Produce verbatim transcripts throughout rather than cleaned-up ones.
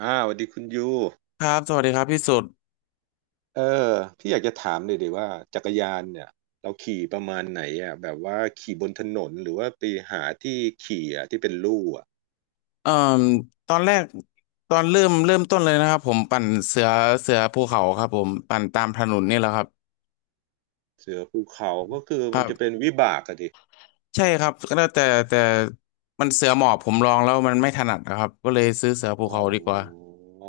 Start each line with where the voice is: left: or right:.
right: อ่าสวัสดีคุณยู
left: ครับสวัสดีครับพี่สุด
right: เออพี่อยากจะถามเลยดีว่าจักรยานเนี่ยเราขี่ประมาณไหนอ่ะแบบว่าขี่บนถนนหรือว่าไปหาที่ขี่อ่ะที่เป็นลู่อ่ะ
left: เอ่มตอนแรกตอนเริ่มเริ่มต้นเลยนะครับผมปั่นเสือเสือภูเขาครับผมปั่นตามถนนนี่แหละครับ
right: เสือภูเขาก็คือ
left: ค
right: มัน
left: รั
right: จะเป็
left: บ
right: นวิบากอะดิ
left: ใช่ครับก็แต่แต่แต่มันเสือหมอบผมลองแล้วมันไม่ถนัดนะครับก็เลยซื้อเสือภู
right: อ๋อ
left: เขา
right: อ
left: ดีกว่า
right: ๋อ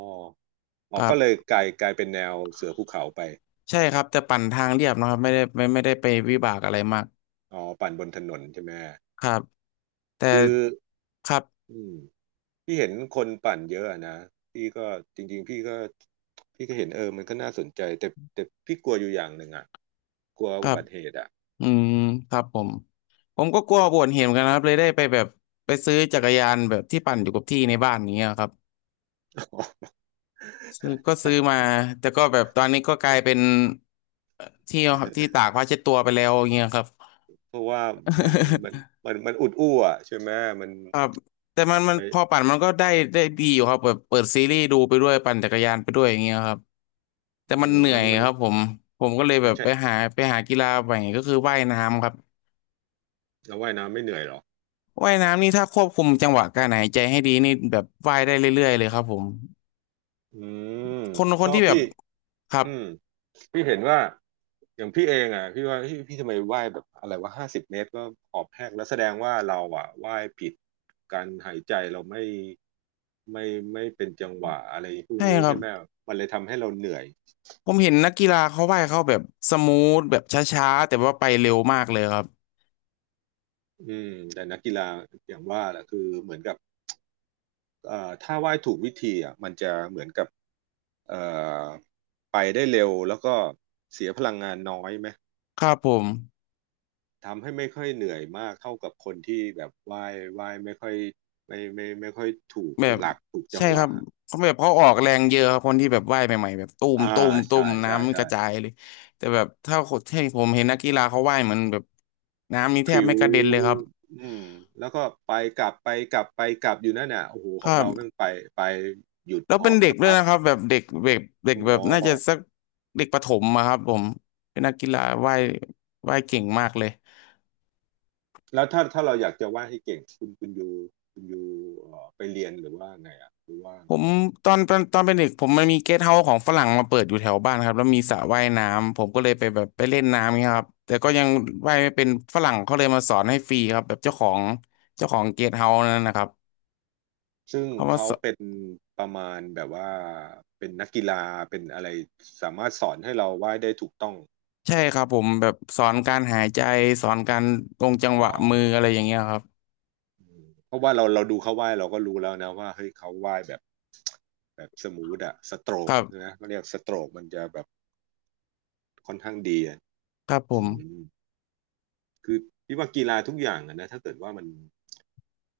right: อ๋อ
left: ครั
right: ก็เลย
left: บ
right: กลายกลายเป็นแนวเสือภูเขาไป
left: ใช่ครับแต่ปั่นทางเรียบนะครับไม่ได้ไม่ไม่ได้ไปวิบากอะไรมาก
right: อ๋อปั่นบนถนนใช่ไหม
left: ครับแต่
right: คือ
left: ครับ
right: อืมพี่เห็นคนปั่นเยอะอะนะพี่ก็จริงๆพี่ก็พี่ก็เห็นเออมันก็น่าสนใจแต่แต่พี่กลัวอยู่อย่างหนึ่งอ่ะกลัว
left: ค
right: อุ
left: รับ
right: บัติเหตุอ่ะ
left: อืมครับผมผมก็กลัวปวดเห็นเหมือนกันนะครับเลยได้ไปแบบไปซื้อจักรยานแบบที่ปั่นอยู่กับที่ในบ้านอย่างเงี้ยครับ ซื้อก็ซื้อมาแต่ก็แบบตอนนี้ก็กลายเป็นเอ่อที่อที่ตากผ้าเช็ดตัวไปแล้วอย่างเงี้ยครับ
right: เพราะว่ามันมันมันมันอุดอู้อ่ะใช่ไหมมัน
left: ครับแต่มันมันพอ
right: ไป
left: ปั่นมันก็ได้ได้ดีอยู่ครับแบบเปิดซีรีส์ดูไปด้วยปั่นจักรยานไปด้วยอย่างเงี้ยครับแต่
right: อื
left: มัน
right: ม
left: เหนื่อ
right: มัน
left: ย
right: มัน
left: ครับผมผมก็เลยแบ
right: มัน
left: บ
right: ใช่
left: ไปหาไปหากีฬาใหม่ก็คือว่ายน้ำครับ
right: เราว่ายน้ำไม่เหนื่อยหรอ
left: ว่ายน้ำนี่ถ้าควบคุมจังหวะการหายใจให้ดีนี่แบบว่ายได้เรื่อยๆเลยครับผม
right: อืม
left: คนค
right: เพ
left: น
right: ราะ
left: ที่แบบ
right: พี่
left: ครั
right: อื
left: บ
right: มพี่เห็นว่าอย่างพี่เองอ่ะพี่ว่าพี่พี่ทำไมว่ายแบบอะไรว่าห้าสิบเมตรก็หอบแห้งแล้วแสดงว่าเราอ่ะว่ายผิดการหายใจเราไม่ไม่ไม่เป็นจังหวะอะไรพวก
left: ใช่
right: นี้
left: ครับ
right: ใช่ไหมมันเลยทำให้เราเหนื่อย
left: ผมเห็นนักกีฬาเขาว่ายเขาแบบสมูทแบบช้าๆแต่ว่าไปเร็วมากเลยครับ
right: อืมแต่นักกีฬาอย่างว่าแหละคือเหมือนกับ เอ่อถ้าไหว้ถูกวิธีอ่ะมันจะเหมือนกับเอ่อไปได้เร็วแล้วก็เสียพลังงานน้อยไหม
left: ครับผม
right: ทำให้ไม่ค่อยเหนื่อยมากเท่ากับคนที่แบบไหว้ไหว้ไม่ค่อยไม่ไม่ไม่ไม่ค่อยถูก
left: แบบ
right: หลักถูกจั
left: ใช่
right: งห
left: ครั
right: วะ
left: บเขาแบบเขาออกแรงเยอะครับคนที่แบบว่ายใหม่ๆแบบต้ม
right: อ่า
left: ต้มต้
right: ใช่
left: ม
right: ใช่
left: น้ำก
right: ใช่
left: ระจายเลยแต่แบบถ้าคนที่ผมเห็นนักกีฬาเขาว่ายเหมือนแบบน้ำนี่
right: พ
left: แทบ
right: ริ้ว
left: ไม่กระเด็นเลยครับ
right: อืมแล้วก็ไปกลับไปกลับไปกลับอยู่นั่นน่ะโอ้โหข
left: ค
right: อ
left: รั
right: งเราแม่
left: บ
right: งไปไปหยุด
left: แล้ว
right: ห
left: เป็
right: อ
left: น
right: บ
left: เด็
right: สั
left: ก
right: ก
left: ด้วย
right: พัก
left: นะครับแบบเด็กเบบเด็ก
right: โอ้
left: แบ
right: โ
left: บน่า
right: ห
left: จะสักเด็กประถมอะครับผมเป็นนักกีฬาว่ายว่ายเก่งมากเลย
right: แล้วถ้าถ้าเราอยากจะวาดให้เก่งคุณคุณยูคุณยู่ไปเรียนหรือว่าไงอ่ะหรือว่า
left: ผมตอนเป็นตอนเป็นเด็กผมมันมีเกสต์เฮาส์ของฝรั่งมาเปิดอยู่แถวบ้านครับแล้วมีสระว่ายน้ำผมก็เลยไปแบบไปเล่นน้ำเงี้ยครับแต่ก็ยังว่ายไม่เป็นฝรั่งเขาเลยมาสอนให้ฟรีครับแบบเจ้าของเจ้าของเกสต์เฮาส์นั่นนะครับ
right: ซึ่ง
left: เขามา
right: เขา
left: สอน
right: เป็นประมาณแบบว่าเป็นนักกีฬาเป็นอะไรสามารถสอนให้เราวาดได้ถูกต้อง
left: ใช่ครับผมแบบสอนการหายใจสอนการลง
right: อ๋
left: จั
right: อ
left: งหวะมืออะไรอย่างเงี้ยครับ
right: เพราะว่าเราเราดูเขาวาดเราก็รู้แล้วนะว่าเฮ้ยเขาวาดแบบแบบสมูทอะสโตร
left: ค
right: ก
left: รับ
right: นะเขาเรียกสโตรกมันจะแบบค่อนข้างดีอะ
left: ครับผ
right: อื
left: ม
right: มคือพี่ว่ากีฬาทุกอย่างอะนะถ้าเกิดว่ามัน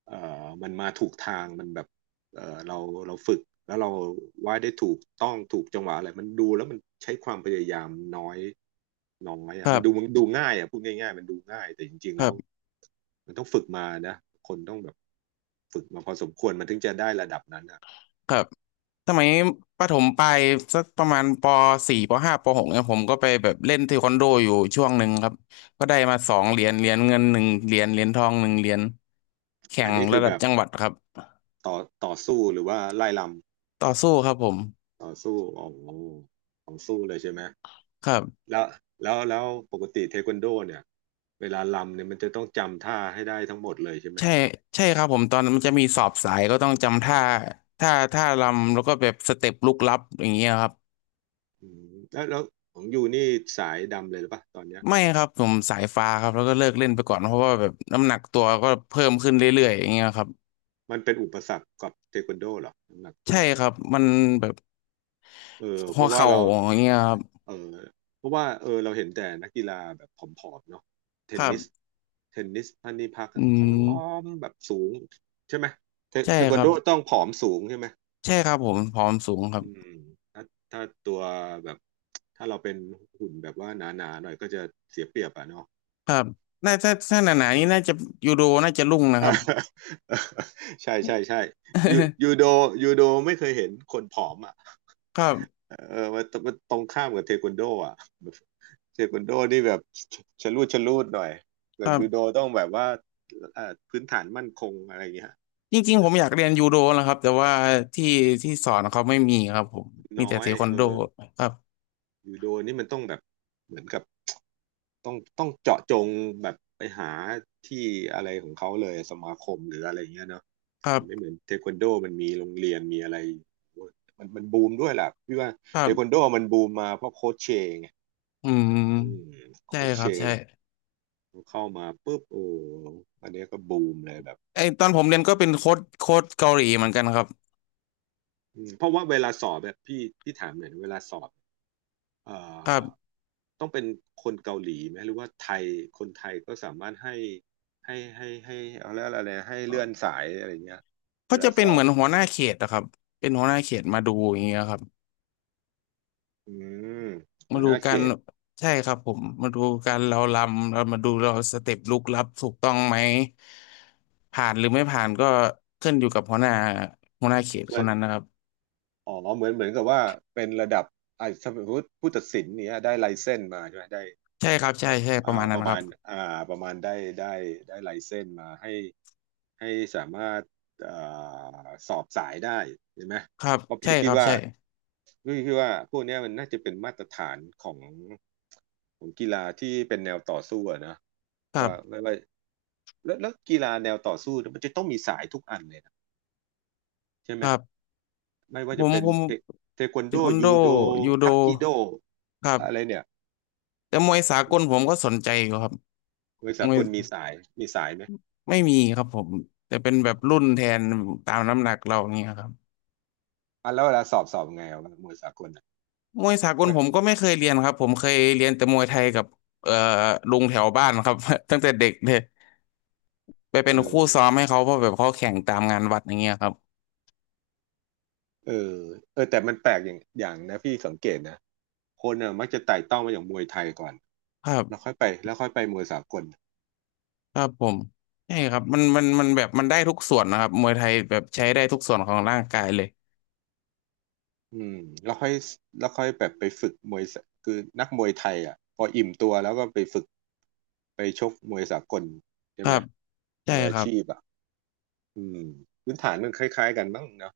right: เอ่อมันมาถูกทางมันแบบเอ่อเราเราฝึกแล้วเราวาดได้ถูกต้องถูกจังหวะอะไรมันดูแล้วมันใช้ความพยายามน้อยน้อย
left: ค
right: อ่ะ
left: รั
right: มันดู
left: บ
right: มันดูง่ายอ่ะพูดง่ายๆมันดูง่ายแต่จริงๆ
left: ค
right: แล้
left: รั
right: ว
left: บ
right: มันต้องฝึกมานะคนต้องแบบฝึกมาพอสมควรมันถึงจะได้ระดับนั้นอ่ะ
left: ครับสมัยประถมปลายสักประมาณปสี่ปห้าปหกเนี่ยผมก็ไปแบบเล่นเทควันโดอยู่ช่วงหนึ่งครับก็ได้มาสองเหรียญเหรียญเงินหนึ่งเหรียญเหรียญทองหนึ่งเหรียญแข่
right: อัน
left: ง
right: นี้คื
left: ระ
right: อ
left: ดั
right: แบ
left: บ
right: บ
left: จังหวัดครับ
right: ต่อต่อสู้หรือว่าไล่ลำ
left: ต่อสู้ครับผม
right: ต่อสู้อ๋อของสู้เลยใช่ไหม
left: ครับ
right: แล้วแล้วแล้วปกติเทควันโดเนี่ยเวลาลำเนี่ยมันจะต้องจำท่าให้ได้ทั้งหมดเลยใช่ไหม
left: ใช่ใช่ครับผมตอนนั้นมันจะมีสอบสายก็ต้องจำท่าท่าท่ารำแล้วก็แบบสเต็ปลุกลับอย่างเงี้ยครับ
right: อืมแล้วแล้วของยูนี่สายดำเลยหรือปะตอนเนี้ย
left: ไม่ครับผมสายฟ้าครับแล้วก็เลิกเล่นไปก่อนเพราะว่าแบบน้ำหนักตัวก็เพิ่มขึ้นเรื่อยๆอย่างเงี้ยครับ
right: มันเป็นอุปสรรคกับเทควันโดเหรอน้ำหนักตั
left: ใช่
right: วเนี่ย
left: ครับมันแบบ
right: เออเพ
left: หัว
right: ราะว่า
left: เข่า
right: เรา
left: อย่างเงี้ยครับ
right: เออเพราะว่าเออเราเห็นแต่นักกีฬาแบบผอมๆเนาะเท
left: ค
right: น
left: รั
right: นิส
left: บ
right: เทนนิสพันนิพักอะ
left: อื
right: ผอ
left: ม
right: มแบบสูงใช่ไหมเท
left: ใช่
right: เทค
left: ค
right: วัน
left: รั
right: โด
left: บ
right: ต้องผอมสูงใช่ไหม
left: ใช่ครับผมผอมสูงครับ
right: อืมถ้าถ้าตัวแบบถ้าเราเป็นหุ่นแบบว่าหนาๆหน่อยก็จะเสียเปรียบอะเนาะ
left: ครับน่าถ้าถ้าหนาๆนี่น่าจะยูโดน่าจะรุ่งนะ ค
right: อ่า
left: รับ
right: ใช่ใช่ใช่ยูยูโด ยูโดไม่เคยเห็นคนผอมอ่ะ
left: ครับ
right: เออมันมันตรงข้ามกับเทควันโดอ่ะแบบเทควันโดนี่แบบชชะลูดชะลูดหน่อยส่
left: ค
right: วน
left: รั
right: ยูโด
left: บ
right: ต้องแบบว่าเอ่อพื้นฐานมั่นคงอะไรเงี้ย
left: จริงๆผมอยากเรียนยูโดนะครับแต่ว่าที่ที่สอนเขาไม่มีครับผมมี
right: น้อ
left: แต่เท
right: ย
left: ควัน
right: เออ
left: โดครับ
right: ยูโดนี่มันต้องแบบเหมือนกับ ต้องต้องเจาะจงแบบไปหาที่อะไรของเขาเลยสมาคมหรืออะไรอย่างเงี้ยเนาะ
left: ครั
right: มันไม่เหมื
left: บ
right: อนเทควันโดมันมีโรงเรียนมีอะไรมันมันบูมด้วยแหละพี่ว่า
left: ครั
right: เท
left: บ
right: ควันโดมันบูมมาเพราะโค้ชเชงไง
left: อืม
right: อืม
left: ใช่
right: โค้ช
left: ค
right: เช
left: รับ
right: ง
left: ใช่
right: เข้ามาปุ๊บโอ้อันเนี้ยก็บูมเลยแบบ
left: ไอตอนผมเรียนก็เป็นโค้ชโค้ชเกาหลีเหมือนกันครับ
right: อืมเพราะว่าเวลาสอบแบบพี่พี่ถามหน่อยนะเวลาสอบเอ่
left: ครั
right: อ
left: บ
right: ต้องเป็นคนเกาหลีไหมหรือว่าไทยคนไทยก็สามารถให้ให้ให้ให้เอาเรียอะไรนะให้เลื่อนสายอะไรเงี้ยเว
left: เขา
right: ลา
left: จะเป็
right: ส
left: น
right: อ
left: เหมื
right: บ
left: อนหัวหน้าเขตนะครับเป็นหัวหน้าเขตมาดูอย่างเงี้ยครับ
right: อืมหั
left: มา
right: วห
left: ดู
right: น้าเข
left: การ
right: ต
left: ใช่ครับผมมาดูการเราลำเรามาดูเราสเต็ปลุกลับถูกต้องไหมผ่านหรือไม่ผ่านก็ขึ้นอยู่กับหัวหน้าหัวหน้าเขต
right: เห
left: ค
right: มือ
left: น
right: น
left: นั้นนะครับ
right: อ๋อเหมือนเหมือนกับว่าเป็นระดับอ่าสมมติผู้ตัดสินเนี้ยได้ไลเซนส์มาใช่ไหมได้
left: ใช่ครับใช่ใช่ป
right: อ่า
left: ระมาณ
right: ป
left: นั้น
right: ระ
left: ค
right: มา
left: รับ
right: ณอ่าประมาณได้ได้ได้ไลเซนส์มาให้ ให้สามารถเอ่อสอบสายได้ใช่ไหม
left: ครับ
right: เพราะ
left: ใช่
right: พี่
left: ค
right: คิด
left: รับ
right: ว่า
left: ใช่
right: พี่คิดว่าพวกเนี้ยมันน่าจะเป็นมาตรฐานของของกีฬาที่เป็นแนวต่อสู้อะนะ
left: ครั
right: ว่าไม่
left: บ
right: ว่าแล้วแล้วกีฬาแนวต่อสู้เนี่ยมันจะต้องมีสายทุกอันเลยนะใช่
left: ค
right: ไหม
left: รับ
right: ไม่ว่า
left: ผ
right: จะ
left: ม
right: เป็น
left: ผม
right: เทเทควัน
left: เท
right: โด
left: ควันโด
right: ยูโด
left: ยูโด
right: ทักกิโด
left: ครับ
right: อะไรเนี่ย
left: แต่มวยสา
right: อื
left: กลผม
right: ม
left: ก็สนใจอยู่ครับ
right: มวยสา
left: มว
right: ก
left: ย
right: ลมีสายมีสายไหม
left: ไม่มีครับผมแต่เป็นแบบรุ่นแทนตามน้ำหนักเราอย่างเงี้ยครับ
right: อ่ะแล้วเวลาสอบสอบไงอะมวยสากลอะ
left: มวยสากล
right: ไม่
left: ผมก็ไม่เคยเรียนครับผมเคยเรียนแต่มวยไทยกับเอ่อลุงแถวบ้านครับ ตั้งแต่เด็กเลยไปเป็
right: เอ
left: นคู่
right: อ
left: ซ้อมให้เขาเพราะแบบเขาแข่งตามงานวัดอย่างเงี้ยครับ
right: เออเออแต่มันแปลกอย่างอย่างนะพี่สังเกตนะคนน่ะมักจะไต่เต้ามาอย่างมวยไทยก่อน
left: ครั
right: แล้วค่
left: บ
right: อยไปแล้วค่อยไปมวยสากล
left: ครับผมใช่ครับมันมันมันแบบมันได้ทุกส่วนนะครับมวยไทยแบบใช้ได้ทุกส่วนของร่างกายเลย
right: อืมแล้วค่อยแล้วค่อยแบบไปฝึกมวยสคือนักมวยไทยอ่ะพออิ่มตัวแล้วก็ไปฝึกไปชกมวยสากลใช่
left: ครั
right: ไหม
left: บใช่
right: มวยอา
left: ครับ
right: ชีพอ่ะอืมพื้นฐานมันคล้ายๆกันมั้งเนาะ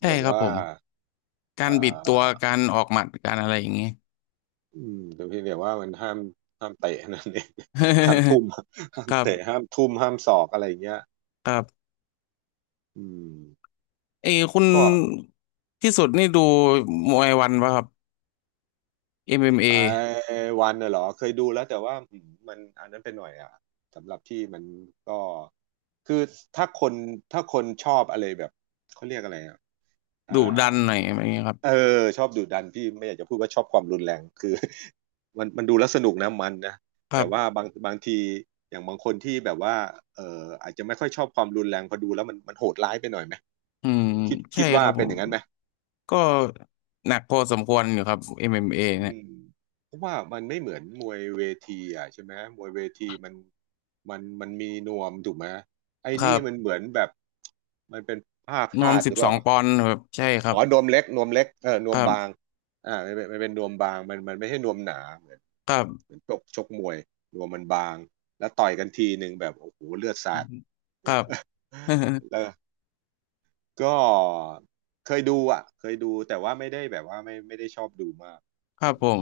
left: ใช่
right: แบบ
left: ครับ
right: ว่า
left: ผมกา
right: เอ่
left: รบิดตัว
right: า
left: การออกหมัดการอะไรอย่างเงี้ย
right: อืมแต่เพียงแต่ว่ามันห้ามห้ามเตะนั่นเอง ห้ามทุ่ม ห้าม
left: ครั
right: เตะ
left: บ
right: ห้ามทุ่มห้ามศอกอะไรอย่างเงี้ย
left: ครับ
right: อืม
left: เอยคุณ
right: ก็
left: ที่สุดนี่ดูมวยวันป่ะครับเอ็มเ a
right: ไอ้วันน่ะเหรอเคยดูแล้วแต่ว่าอืมมันอันนั้นไปหน่อยอ่ะสำหรับที่มันก็คือถ้าคนถ้าคนชอบอะไรแบบเขาเรียกอะไรอ่ะอ่า
left: ดุดันหน่อยอะไรอย่างเงี้ยครับ
right: เออชอบดุดันพี่ไม่อยากจะพูดว่าชอบความรุนแรงคือ มันมันดูแล้วสนุกนะมันนะ
left: ครั
right: แต่
left: บ
right: ว่าบางบางทีอย่างบางคนที่แบบว่าเอออาจจะไม่ค่อยชอบความรุนแรงพอดูแล้วมันมันโหดร้ายไปหน่อยไหม
left: อืม
right: คิด
left: ใช่
right: คิด
left: ค
right: ว่า
left: รับ
right: เป็
left: ผ
right: นอ
left: ม
right: ย่างนั้นไหม
left: ก็หนักพอสมควรอยู่ครับ เอ็ม เอ็ม เอ เอ็มเอเนี่ย
right: อืมเพราะว่ามันไม่เหมือนมวยเวทีอ่ะใช่ไหมมวยเวทีมันมันมันมีนวมถูกไหมไอ้
left: ครั
right: นี่มัน
left: บ
right: เหมือนแบบมันเป็นผ้า
left: รว
right: คา
left: ม
right: ด
left: สิ
right: ห
left: บ
right: รือเป
left: สอ
right: ล่า
left: งปอนด์แบบใช่ครั
right: อ๋
left: บ
right: อนวมเล็กนวมเล็กเออน
left: ค
right: วม
left: รั
right: บาง
left: บ
right: อ่ามันเป็นมันเป็นนวมบางมันมันไม่ใช่นวมหนาเหมือน
left: ครั
right: เห
left: บ
right: มือนชกชกมวยนวมมันบางแล้วต่อยกันทีหนึ่งแบบโอ้โหเลือดสาด
left: ครับ
right: แล้วก็เคยดูอ่ะเคยดูแต่ว่าไม่ได้แบบว่าไม่ไม่ได้ชอบดูมาก
left: ครับ
right: อื
left: ผ
right: ม
left: ม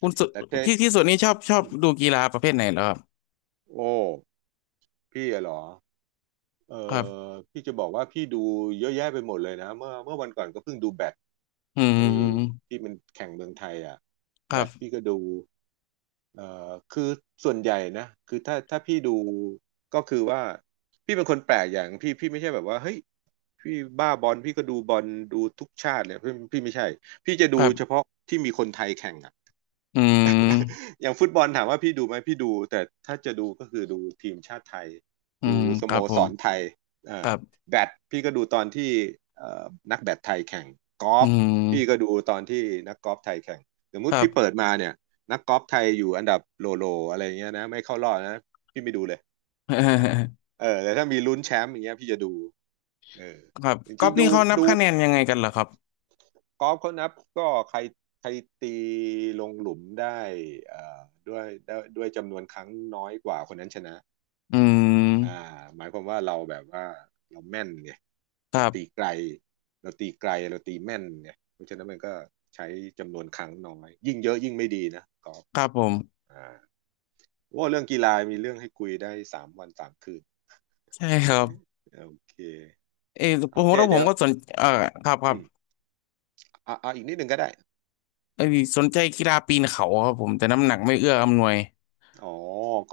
left: คุณสุ
right: แต่เท
left: พี่ที่สุดนี่ชอบชอบ
right: อืม
left: ดูกีฬาประเภทไหนเหรอครับ
right: โอ้ พี่อะเหรอเอ
left: ครับ
right: อพี่จะบอกว่าพี่ดูเยอะแยะไปหมดเลยนะเมื่อเมื่อวันก่อนก็เพิ่งดูแบด
left: อื
right: ไอ้
left: ม
right: ที่มันแข่งเมืองไทยอ่ะ
left: ค
right: แบ
left: รับ
right: ดพี่ก็ดูเออคือส่วนใหญ่นะคือถ้าถ้าพี่ดูก็คือว่าพี่เป็นคนแปลกอย่างพี่พี่ไม่ใช่แบบว่าเฮ้ยพี่บ้าบอลพี่ก็ดูบอลดูทุกชาติเลยพี่พี่ไม่ใช่ พี่จะ
left: ค
right: ดู
left: รั
right: เฉ
left: บ
right: พาะที่มีคนไทยแข่งอ่ะ
left: อืม
right: อย่างฟุตบอลถามว่าพี่ดูไหมพี่ดูแต่ถ้าจะดูก็คือดูทีมชาติไทย
left: อื
right: ดู
left: ม
right: ส
left: ค
right: โม
left: รับผ
right: ส
left: ม
right: รไทย
left: ค
right: อ่า
left: รับ
right: แบดพี่ก็ดูตอนที่นักแบดไทยแข่งกอ
left: อื
right: ล์ฟ
left: ม
right: พี่ก็ดูตอนที่นักกอล์ฟไทยแข่งสมม
left: ค
right: ติ
left: รับ
right: พี่เปิดมาเนี่ยนักกอล์ฟไทยอยู่อันดับโลโลอะไรเงี้ยนะไม่เข้ารอบนะพี่ไม่ดูเลยอ่า เออแต่ถ้ามีลุ้นแชมป์อย่างเงี้ยพี่จะดูเออ
left: ครับ
right: จ
left: กอ
right: ริ
left: ล์
right: ง
left: ฟ
right: ๆดู
left: นี่เขานับ
right: ดู
left: คะแนนยังไงกันเหรอครับ
right: กอล์ฟเขานับก็ใครใครตีลงหลุมได้เอ่อด้วยด้วยด้วยจำนวนครั้งน้อยกว่าคนนั้นชนะ
left: อืม
right: อ่าหมายความว่าเราแบบว่าเราแม่นไง
left: ค
right: เรา
left: รั
right: ตีไก
left: บ
right: ลเราตีไกลเราตีแม่นไงเพราะฉะนั้นมันก็ใช้จำนวนครั้งน้อยยิ่งเยอะยิ่งไม่ดีนะกอล์ฟ
left: ครับผม
right: อ่าว่าเรื่องกีฬามีเรื่องให้คุยได้สามวันสามคืน
left: ใช่ครับ
right: โอเค
left: เออผ
right: โอ
left: ม
right: เค
left: แล้วผ
right: เดี๋
left: ม
right: ยว
left: ก็สนเออครับครั
right: อื
left: บ
right: มเอาเอาอีกนิดหนึ่งก็ได้
left: เออสนใจกีฬาปีนเขาครับผมแต่น้ำหนักไม่เอื้ออำนวย
right: อ๋อ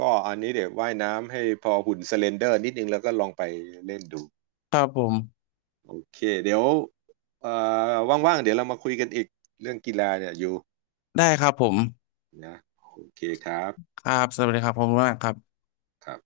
right: ก็อันนี้เดี๋ยวว่ายน้ำให้พอหุ่นสเลนเดอร์นิดนึงแล้วก็ลองไปเล่นดู
left: ครับผม
right: โอเคเดี๋ยวเอ่อว่างๆเดี๋ยวเรามาคุยกันอีกเรื่องกีฬาเนี่ยอยู่
left: ได้ครับผม
right: นะโอเคครับ
left: ครับสวัสดีครับผมมากครับ
right: ครับ